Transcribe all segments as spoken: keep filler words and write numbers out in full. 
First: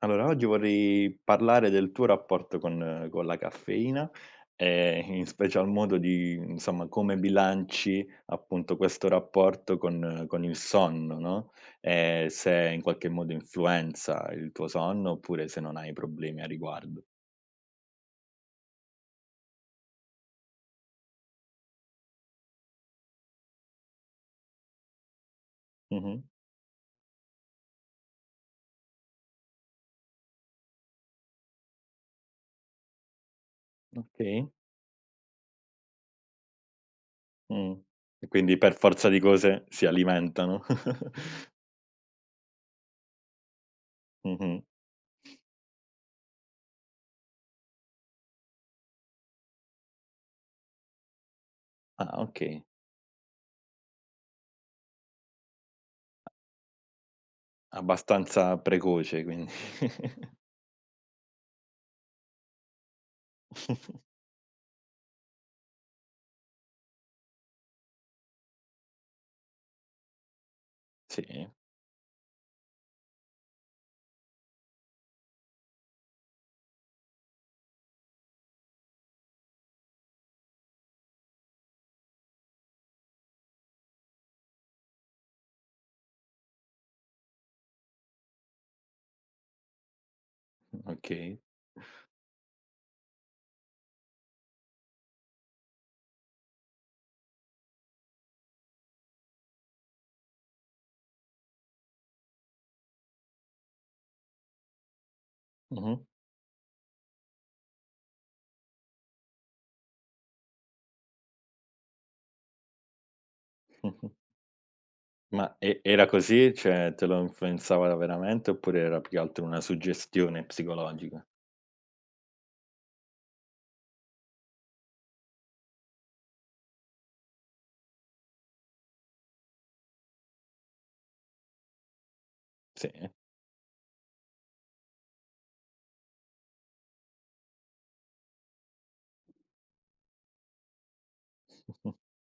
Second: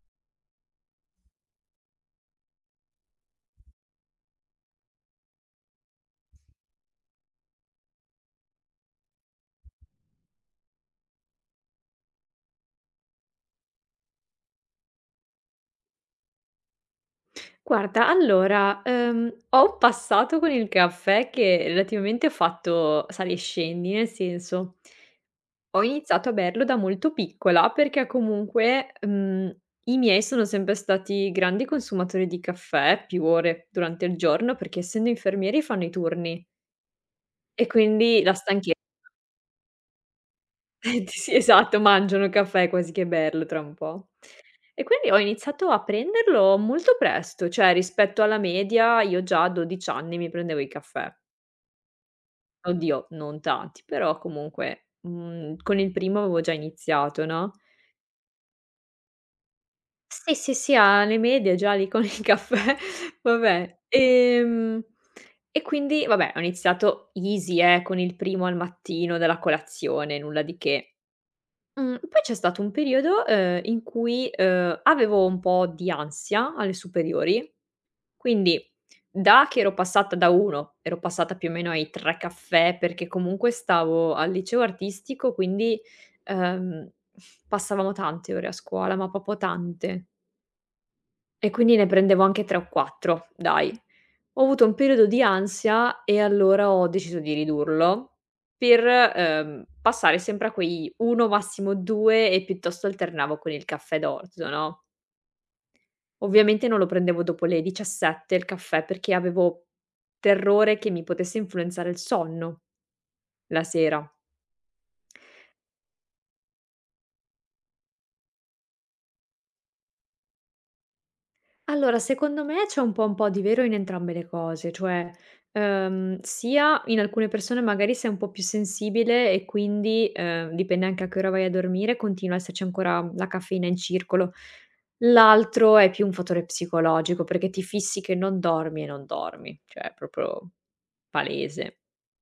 Allora, oggi vorrei parlare del tuo rapporto con con la caffeina e in special modo di, insomma, come bilanci appunto questo rapporto con con il sonno, no, e se in qualche modo influenza il tuo sonno oppure se non hai problemi a riguardo. Guarda, allora, ehm, ho un passato con il caffè che relativamente ho fatto sali e scendi, nel senso, ho Mh-mh. iniziato a berlo da molto piccola perché comunque, mhmm, i miei sono sempre stati grandi consumatori di caffè, più ore durante il Okay. giorno, perché essendo infermieri fanno i turni e Mh. quindi E la quindi stanchezza. per forza di cose si alimentano. Sì, esatto, mangiano caffè quasi che berlo tra un po'. Mh-mh. E quindi ho iniziato a prenderlo molto presto, cioè rispetto alla media io già a dodici anni mi prendevo il caffè. Ah, okay. Oddio, non tanti, però comunque, mhmm, con il primo avevo già iniziato, no? Abbastanza precoce quindi. Sì, sì, sì, alle medie già lì con il caffè. Vabbè. Ehm, e quindi vabbè, ho iniziato easy, eh, con il primo al mattino della colazione, nulla di che. Sì, Mhmm, poi c'è stato un periodo, ehm, in cui, ehm, avevo un po' di ansia alle superiori, quindi da che ero passata da uno, ero passata più o meno ai tre caffè, perché comunque stavo al liceo artistico, quindi, ehm, passavamo tante ore a scuola, ma proprio tante. okay. E quindi ne prendevo anche tre o quattro, dai. Ho avuto un periodo di ansia e allora ho deciso di ridurlo per, ehm, passare sempre a quei uno massimo due e piuttosto alternavo con il caffè d'orzo, no? Mh-mh. Ovviamente non lo prendevo dopo le diciassette il caffè perché avevo terrore che mi potesse influenzare il sonno la sera. Ma e era così? Cioè, te lo influenzava veramente oppure era più che altro una suggestione psicologica? Allora, secondo me c'è un po' un po' di vero in entrambe le cose, cioè, ehm, sia in alcune persone magari sei un po' più sensibile e quindi, ehm, dipende anche a che ora vai a dormire, continua a esserci Sì. ancora la caffeina in circolo. L'altro è più un fattore psicologico, perché ti fissi che non dormi e non dormi, cioè è proprio palese.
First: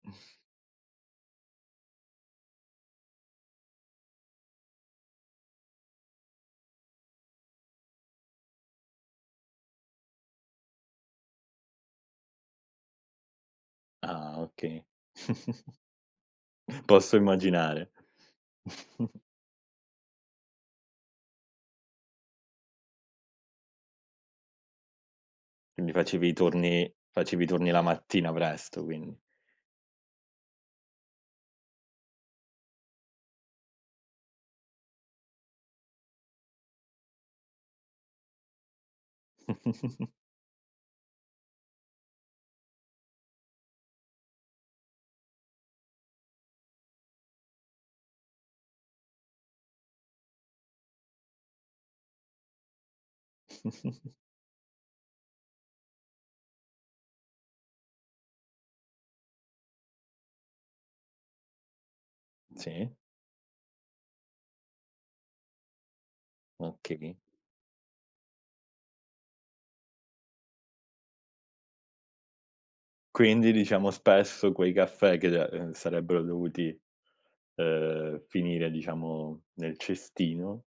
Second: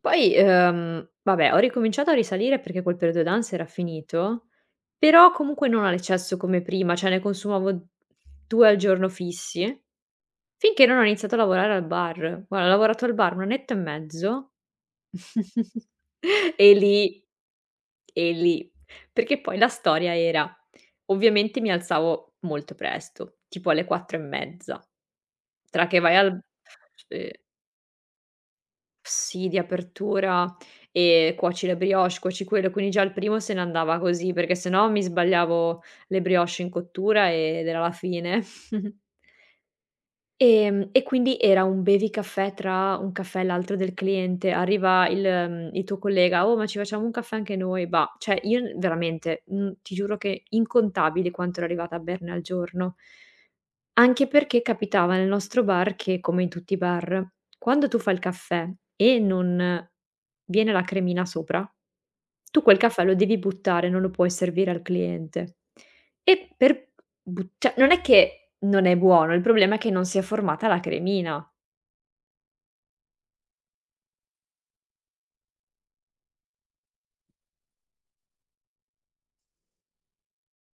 Poi, ehm, vabbè, ho ricominciato a risalire perché quel periodo danza era finito, però comunque non all'eccesso come prima, cioè ne consumavo due al giorno fissi, finché non ho iniziato a lavorare al bar. Guarda, ho lavorato al bar uno annetto e Ah, mezzo. okay. e Posso lì immaginare. e lì perché poi la storia era: ovviamente mi alzavo molto presto, tipo alle quattro e mezza. Tra Quindi che vai facevi i al. Turni sì. facevi i turni la mattina presto quindi. Sì, di apertura, ehm, cuoci le brioche, cuoci quello, quindi già il primo se ne andava così, perché se no mi sbagliavo le brioche in cottura ed era la fine. Ehm, e quindi era un bevicaffè tra un caffè e l'altro del cliente, arriva il mhmm, il tuo collega: "Oh, ma ci facciamo un caffè anche noi?" Bah, cioè io n veramente, mhmm, ti giuro che incontabili quanto ero arrivata a berne al giorno. Anche perché capitava nel nostro bar che, come in tutti i bar, quando tu fai il caffè e non viene la cremina sopra, tu quel Sì, caffè lo devi buttare, non lo puoi servire al cliente. E per okay. bu cioè non è che non è buono, il problema è che non si è formata la cremina. Quindi diciamo spesso quei caffè che de ehm, sarebbero dovuti, ehm, finire diciamo nel cestino.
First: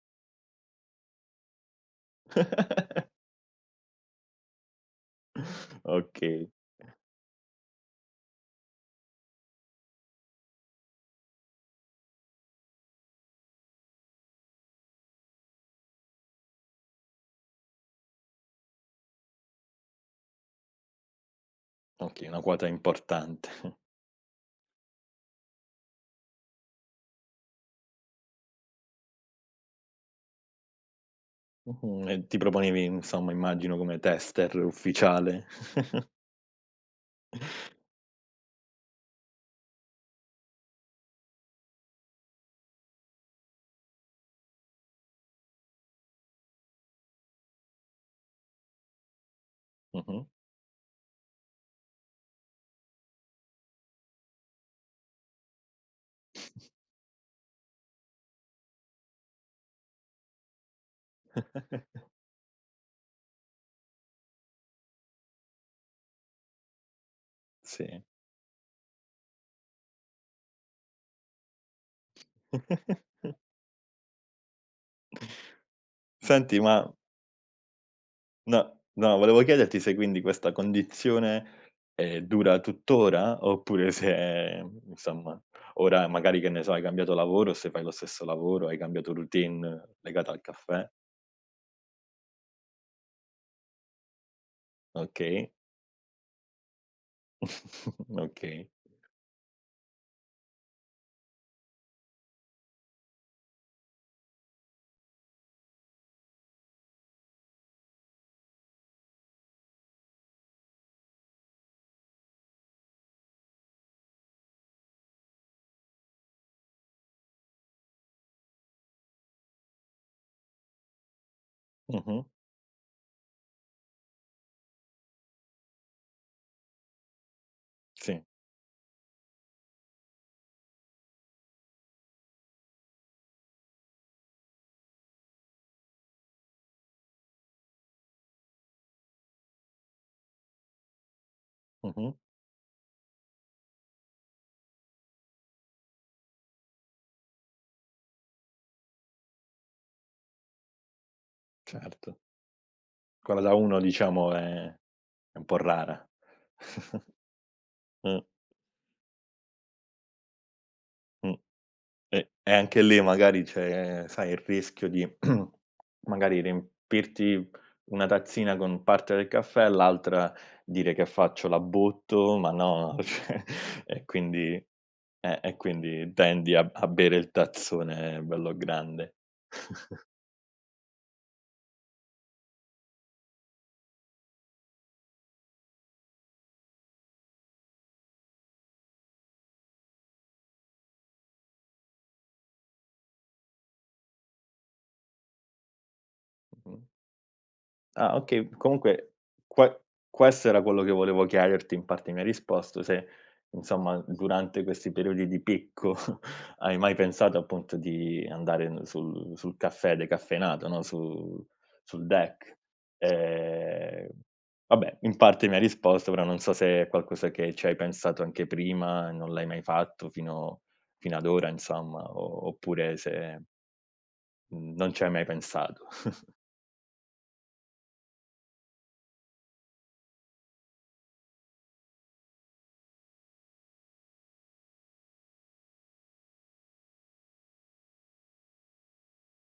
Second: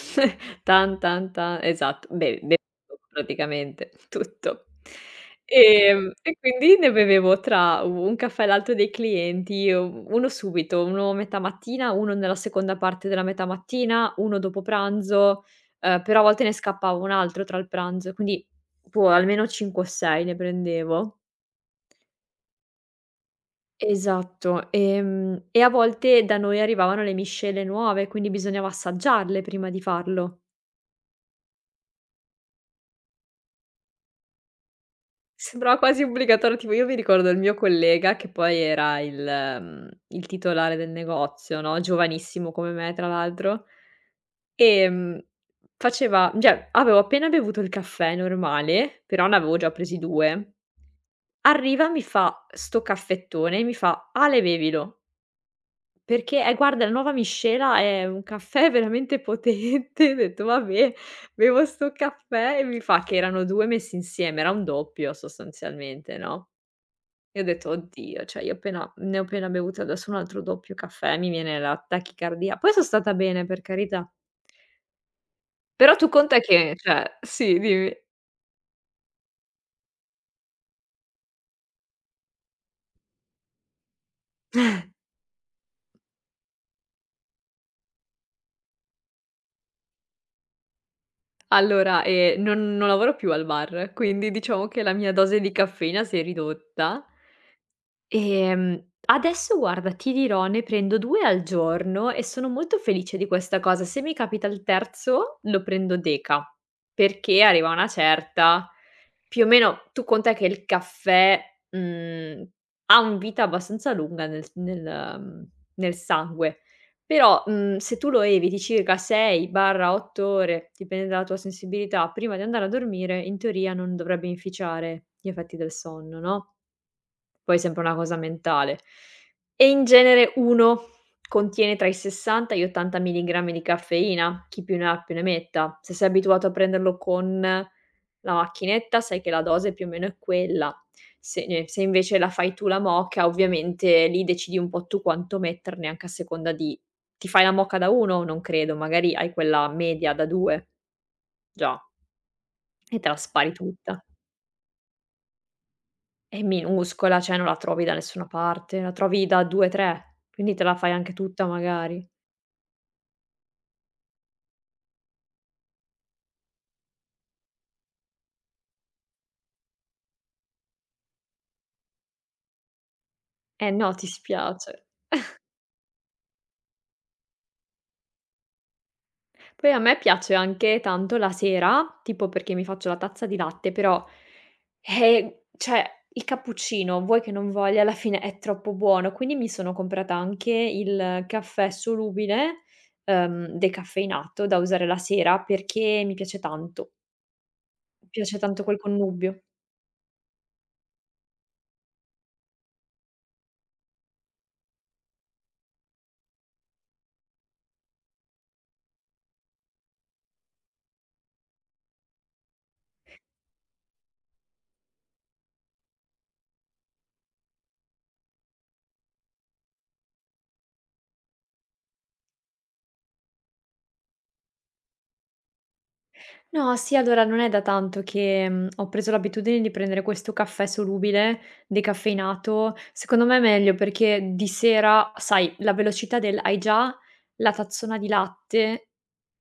Tan, tan, tan, esatto, be be praticamente tutto. Ehm, e Okay. quindi ne bevevo tra u un caffè e l'altro dei clienti, u uno subito, uno metà mattina, uno nella seconda parte della metà mattina, uno dopo pranzo, ehm, però a volte ne scappava un altro tra il pranzo, quindi boh, almeno cinque o sei ne prendevo. Okay, una quota importante. Esatto, ehm, e a volte da noi arrivavano le miscele nuove, quindi bisognava assaggiarle prima di farlo. Mh-mh, e ti proponevi insomma, immagino, come tester ufficiale. Sembrava quasi obbligatorio, tipo io mi ricordo il mio collega che poi era il mhmm, il titolare del negozio, no? Giovanissimo come me tra l'altro, ehm, faceva cioè avevo appena bevuto il caffè normale, però ne avevo già presi Mh-mh, due. Arriva, mi fa 'sto caffettone e mi fa: "Ale, bevilo". Perché eh, guarda, la nuova miscela è un caffè veramente potente. Ho detto: "Vabbè, bevo 'sto caffè", e mi fa che erano due messi insieme, era un doppio sostanzialmente, no? E ho detto: sì. "Oddio, cioè io appena ne ho appena bevuto adesso un altro doppio caffè, mi viene la tachicardia". Poi son stata bene, per carità. Però tu conta Senti, che ma cioè sì, dimmi. no, no, volevo chiederti se quindi questa condizione, ehm, dura tuttora oppure se, insomma, ora magari, che ne so, hai cambiato lavoro, se fai lo stesso lavoro, hai cambiato routine legata al caffè. Allora, ehm, non non lavoro più al bar, quindi diciamo che la mia dose di Okay. caffeina si è ridotta. Okay. Ehm, adesso guarda, ti dirò, ne prendo due al giorno e sono molto felice di questa cosa. Se mi capita il terzo, lo prendo deca, perché arriva una certa. Più o meno tu conta che il caffè, mhmm, ha un vita abbastanza lunga nel s nel mhmm, nel sangue, però, mhmm, se tu lo eviti circa sei barra otto ore, dipende dalla tua sensibilità, Mh-mh, prima di andare a dormire, in teoria non dovrebbe inficiare gli effetti del sonno, no? Poi è sempre una cosa sì, mentale. E in genere uno contiene tra i sessanta e gli ottanta milligrammi di caffeina, chi più ne ha più ne metta. Se sei abituato a prenderlo con la macchinetta, sai che la dose più o meno è quella. Se ne se mh-mh, invece la fai tu la moka, ovviamente lì decidi un po' tu quanto metterne, anche a seconda di. Ti fai la moka da uno? Non credo, magari hai quella media da due già, certo. e te la Quella spari da 1 tutta. diciamo è è un po' rara. È minuscola, cioè non la trovi da Mh, nessuna parte, la trovi da due, tre, quindi te la fai anche mh. tutta magari. E e anche lì magari c'è, sai, il rischio di magari riempirti una tazzina con parte del caffè, l'altra dire che faccio l'abbotto, ma no, cioè Eh no, e ti quindi spiace. eh, e quindi tendi a a bere il tazzone bello grande. Poi a me piace anche tanto la sera, tipo perché mi faccio la tazza di latte, però, ehm, cioè il cappuccino, vuoi che non voglia, alla fine è troppo buono, quindi mi sono comprata anche il caffè solubile, ehm, decaffeinato da usare la sera perché mi piace Mh. tanto. Mi Ah, piace okay. tanto quel Comunque connubio. que questo era quello che volevo chiederti, in parte mi hai risposto, se insomma durante questi periodi di picco hai mai pensato appunto di andare n sul sul caffè decaffeinato, no, su sul DEC. Ehm, Vabbè, in parte mi hai risposto, però non so se è qualcosa che ci hai pensato anche prima, non l'hai mai fatto fino fino ad ora insomma, o oppure se, mhmm, non ci hai mai pensato. No, sì, allora non è da tanto che, mhmm, ho preso l'abitudine di prendere questo caffè solubile, decaffeinato. Secondo me è meglio perché di sera, sai, la velocità del hai già la tazzona di latte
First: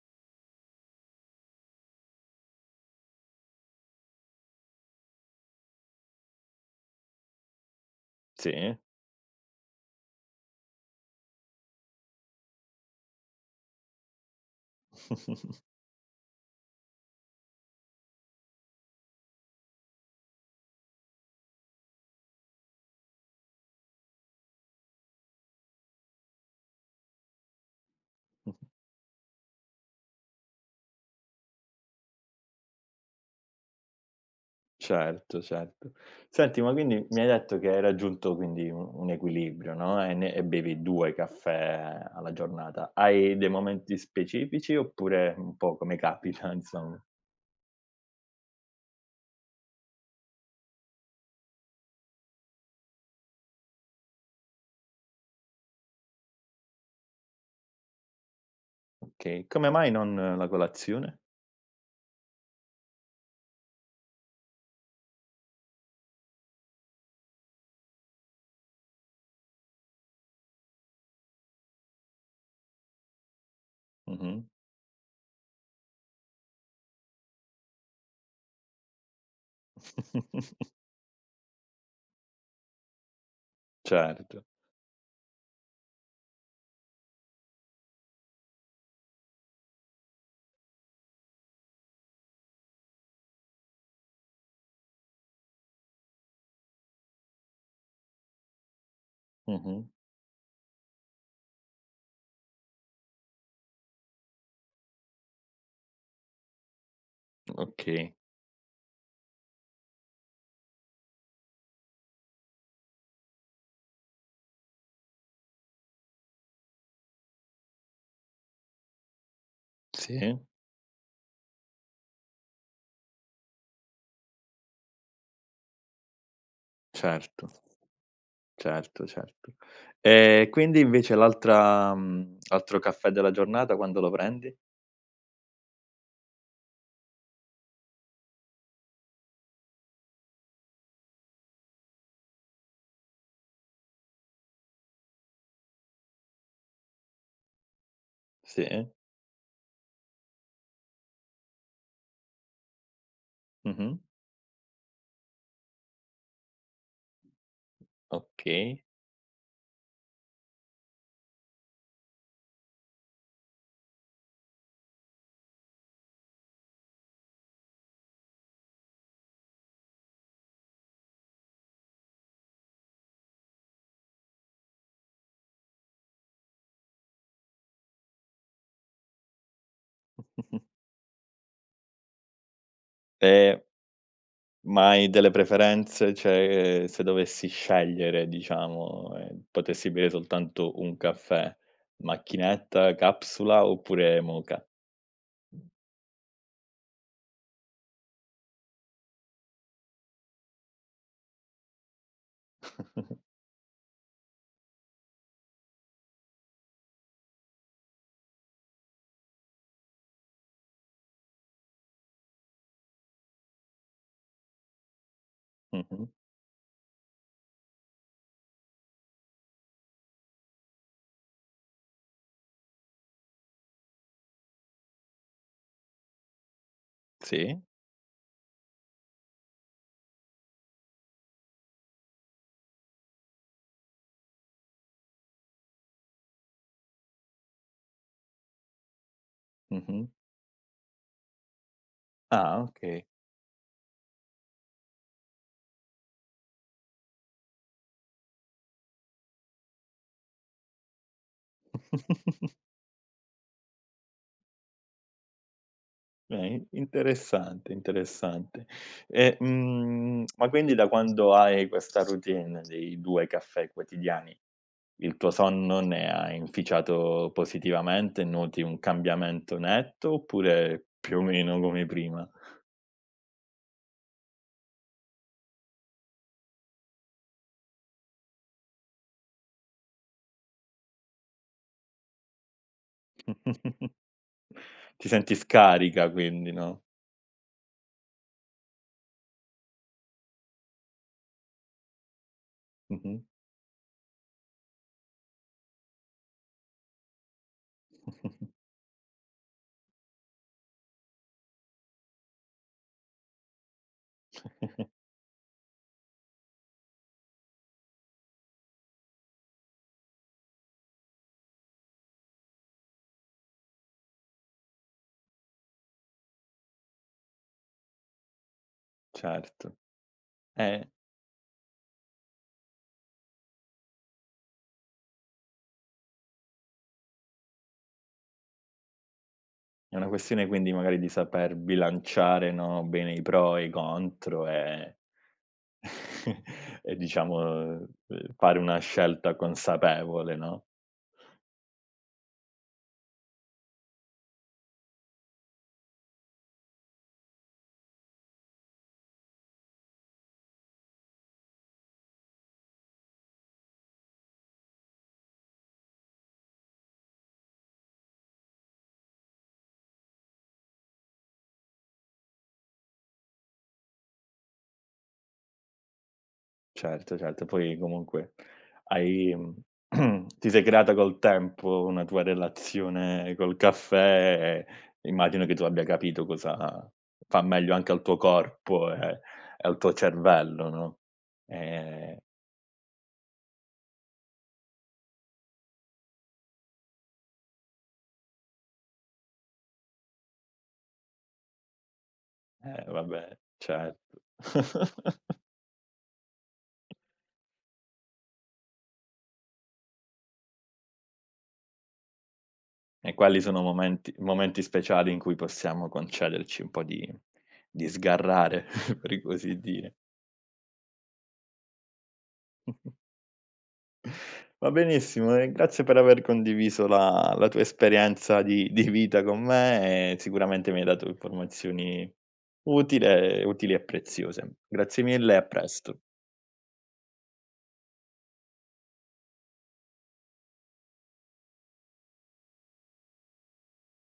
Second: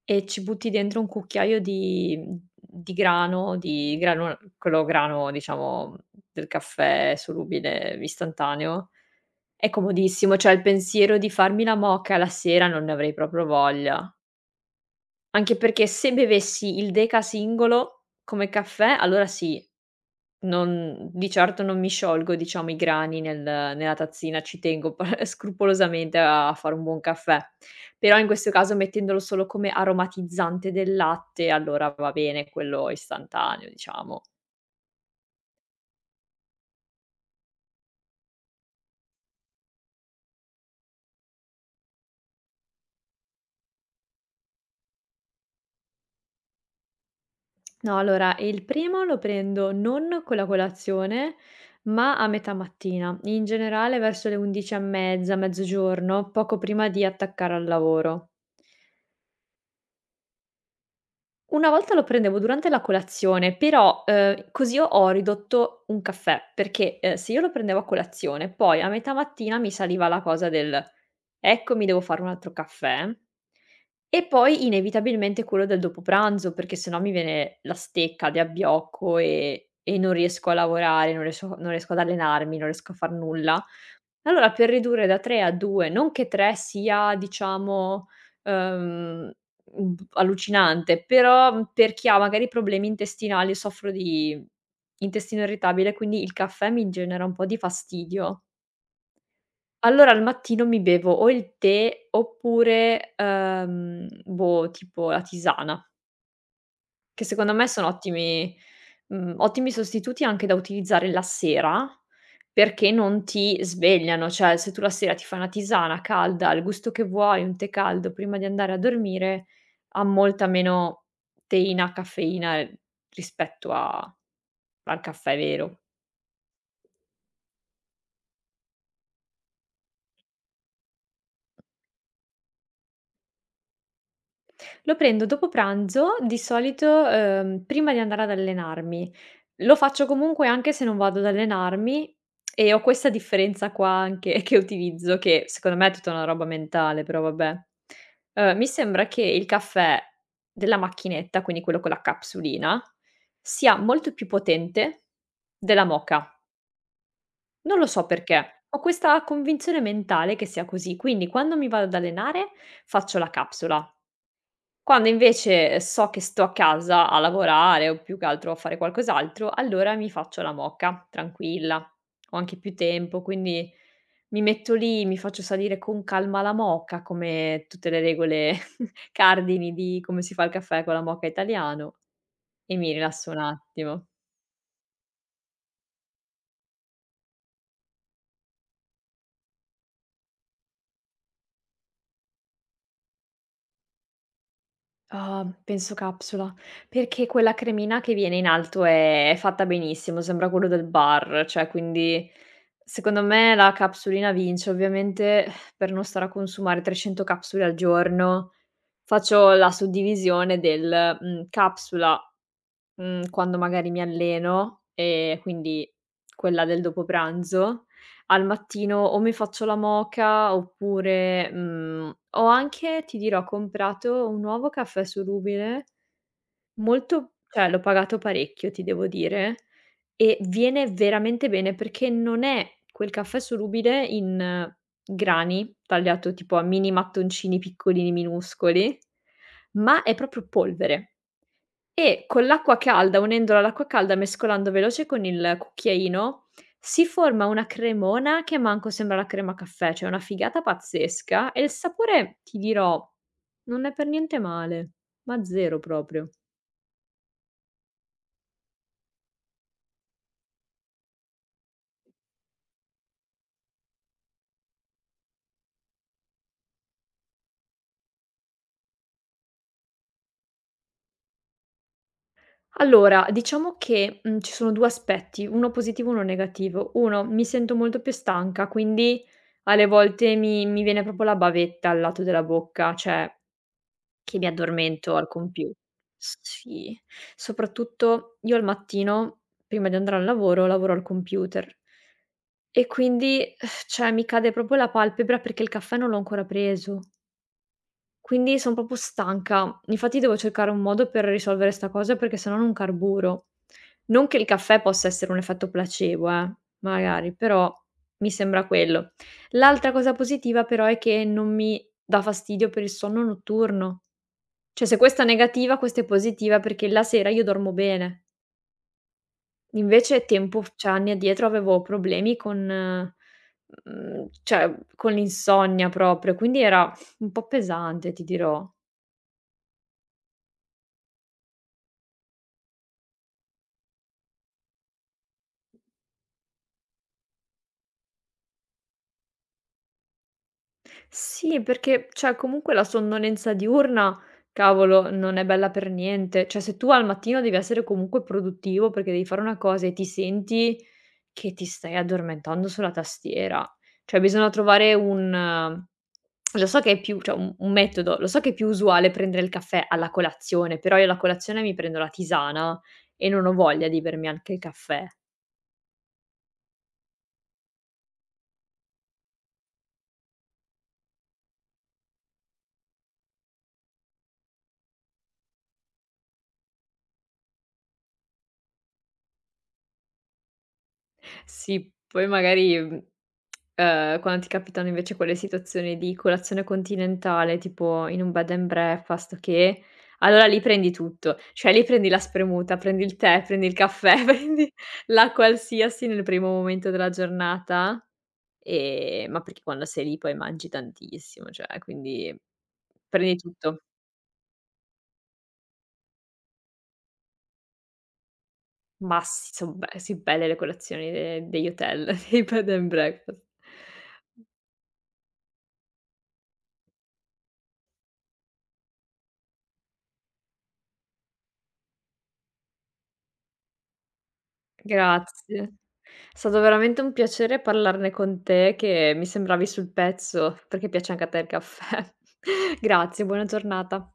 e ci butti dentro un cucchiaio di mhmm, di grano, di grano quello grano diciamo del caffè solubile Sì? istantaneo. È comodissimo, cioè il pensiero di farmi la moka la sera non ne avrei proprio voglia. Anche perché se bevessi il Deca singolo come caffè, allora sì, non di certo non mi sciolgo, diciamo, i grani nel nella tazzina, ci tengo pa scrupolosamente a fare un buon caffè. Però in questo caso mettendolo solo come aromatizzante del latte, allora va bene quello istantaneo, diciamo. Certo, certo. Senti, ma quindi mi hai detto che hai raggiunto quindi un un equilibrio, no, e ne e bevi due caffè alla giornata. Hai dei momenti specifici oppure un po' come capita, insomma? No, allora, il primo lo prendo non con la colazione, ma a metà mattina, in generale verso le undici e mezza, mezzogiorno, poco prima di attaccare al lavoro. Okay. Come mai non la colazione? Una volta lo prendevo durante la colazione, però, ehm, così ho ho ridotto un caffè, perché, ehm, se io lo prendevo a colazione, poi a metà mattina mi saliva la cosa del: "Ecco, mi devo fare un altro caffè", e Mh-mh. poi inevitabilmente quello del dopo pranzo, perché sennò mi viene la stecca di abbiocco e e non riesco a lavorare, non riesco non riesco ad allenarmi, non riesco a far nulla. Certo. Allora per ridurre da tre a due, non che tre sia diciamo, ehm Mhmm, allucinante, però, mhmm, per chi ha magari problemi intestinali, soffro di intestino irritabile, quindi il caffè mi genera un po' di fastidio. Mh-mh. Allora al mattino mi bevo o il tè oppure, ehm, boh, tipo la tisana. Che secondo me sono Okay. ottimi mhmm, ottimi sostituti anche da utilizzare la sera, perché non ti svegliano, cioè se tu la sera ti fai una tisana calda, al gusto che vuoi, un tè caldo prima di andare a dormire, ha Sì, molta meno teina, caffeina, ehm, rispetto a al caffè vero. certo, certo, certo. E quindi invece l'altra mhmm, l'altro caffè della giornata quando lo prendi? Lo prendo dopo pranzo, di solito, uhm, prima di andare ad allenarmi. Lo faccio comunque anche se non vado ad allenarmi e ho questa differenza qua anche che utilizzo, che secondo me è tutta una roba mentale, però vabbè. Uhm, mi Sì. sembra che il caffè della macchinetta, quindi quello con la capsulina, sia Mh-mh. molto più potente della moka. Non lo so perché. Ho Okay. questa convinzione mentale che sia così, quindi quando mi vado ad allenare faccio la capsula. Quando invece so che sto a casa a lavorare o più che altro a fare qualcos'altro, allora mi faccio la moka, tranquilla. Ho anche più tempo, quindi mi metto lì, mi faccio salire con calma la moka, come tutte le regole cardini di come si fa il caffè con la moka italiano e mi rilasso un E attimo. ma hai delle preferenze? Cioè, se dovessi scegliere, diciamo, e potessi bere soltanto un caffè, macchinetta, capsula oppure moka? Ah, penso capsula, perché quella cremina che viene in alto è è fatta benissimo, sembra quello del bar, cioè quindi secondo me la capsulina vince. Ovviamente eh, per non stare a consumare trecento capsule al giorno faccio la suddivisione del, mhmm, capsula. Mhmm, quando magari mi alleno, ehm, quindi Mh-mh. quella del dopo pranzo, al mattino o mi faccio la moka oppure, mhmm, ho anche, ti dirò, comprato un nuovo caffè solubile, molto Sì. cioè l'ho pagato parecchio, ti devo dire, e viene veramente bene perché non è quel caffè solubile in grani, tagliato tipo a mini mattoncini piccolini, minuscoli, ma Mh-mh. è proprio polvere. E con Ah, l'acqua okay. calda, unendola all'acqua calda, mescolando veloce con il cucchiaino, si forma una cremona che manco sembra la crema caffè, cioè una figata pazzesca e il sapore, ti dirò, non è per niente male, ma zero proprio. Okay, interessante, interessante. E, mhmm, ma quindi da quando hai questa routine dei due caffè quotidiani, il tuo sonno ne ha inficiato positivamente? Noti un cambiamento netto oppure più o meno come prima? Allora, diciamo che, mhmm, ci sono due aspetti, uno positivo e uno negativo. Uno, mi sento molto più stanca, quindi alle volte mi mi viene proprio la bavetta al lato della bocca, cioè che mi Ti addormento al senti compiu. scarica quindi, no? Sì, soprattutto io al mattino, prima di andare al lavoro, lavoro al computer e Mh-mh. quindi, cioè, mi cade proprio la palpebra perché il caffè non l'ho ancora preso. Quindi son proprio stanca. Infatti devo cercare un modo per risolvere 'sta cosa perché se no non carburo. Non che il caffè possa essere un effetto placebo, eh, magari, però mi sembra quello. L'altra cosa positiva però è che non mi dà fastidio per il sonno notturno. Cioè se questa è negativa, questa è positiva perché la sera io dormo bene. Certo. Invece tempo f Eh, cioè anni addietro avevo problemi con mhmm, cioè con l'insonnia proprio, quindi era un po' pesante, ti dirò. è una questione quindi magari di saper bilanciare, no, bene i pro e i contro e e diciamo, uhm, fare una scelta consapevole, no? Sì, perché cioè comunque la sonnolenza diurna, cavolo, non è bella per niente. Cioè se tu al mattino devi essere comunque produttivo perché devi fare una cosa e ti senti che ti stai addormentando sulla tastiera. Cioè bisogna trovare un eh, lo so che è più cioè un un metodo, lo so che è più usuale prendere il caffè alla colazione, però io alla colazione mi prendo la tisana e non ho voglia di bermi anche il caffè. Certo, certo. Poi comunque hai mhmm, ti sei creata col tempo una tua relazione col caffè e immagino che tu abbia capito cosa fa meglio anche al tuo corpo e e al tuo cervello, no, Sì, ehm, poi magari, mhmm, ehm, quando ti capitano invece quelle situazioni di colazione continentale, tipo in un bed and breakfast o che, allora lì prendi tutto. Cioè lì prendi la spremuta, eh prendi il vabbè, tè, prendi il certo. caffè, prendi la qualsiasi nel primo momento della giornata, ehm, ma perché quando sei lì poi mangi tantissimo, cioè quindi E prendi quali sono tutto. momenti momenti speciali in cui possiamo concederci un po' di di sgarrare, Ma per sì, così son be dire. sì, belle le colazioni de degli hotel. Dei bed and breakfast. Va benissimo e grazie per aver condiviso la la tua esperienza di di vita con me e sicuramente mi hai dato informazioni utile utili e preziose. Grazie mille e a Grazie. presto. È stato veramente un piacere parlarne con te che mi sembravi sul pezzo, perché piace anche a te il caffè. Grazie, buona giornata.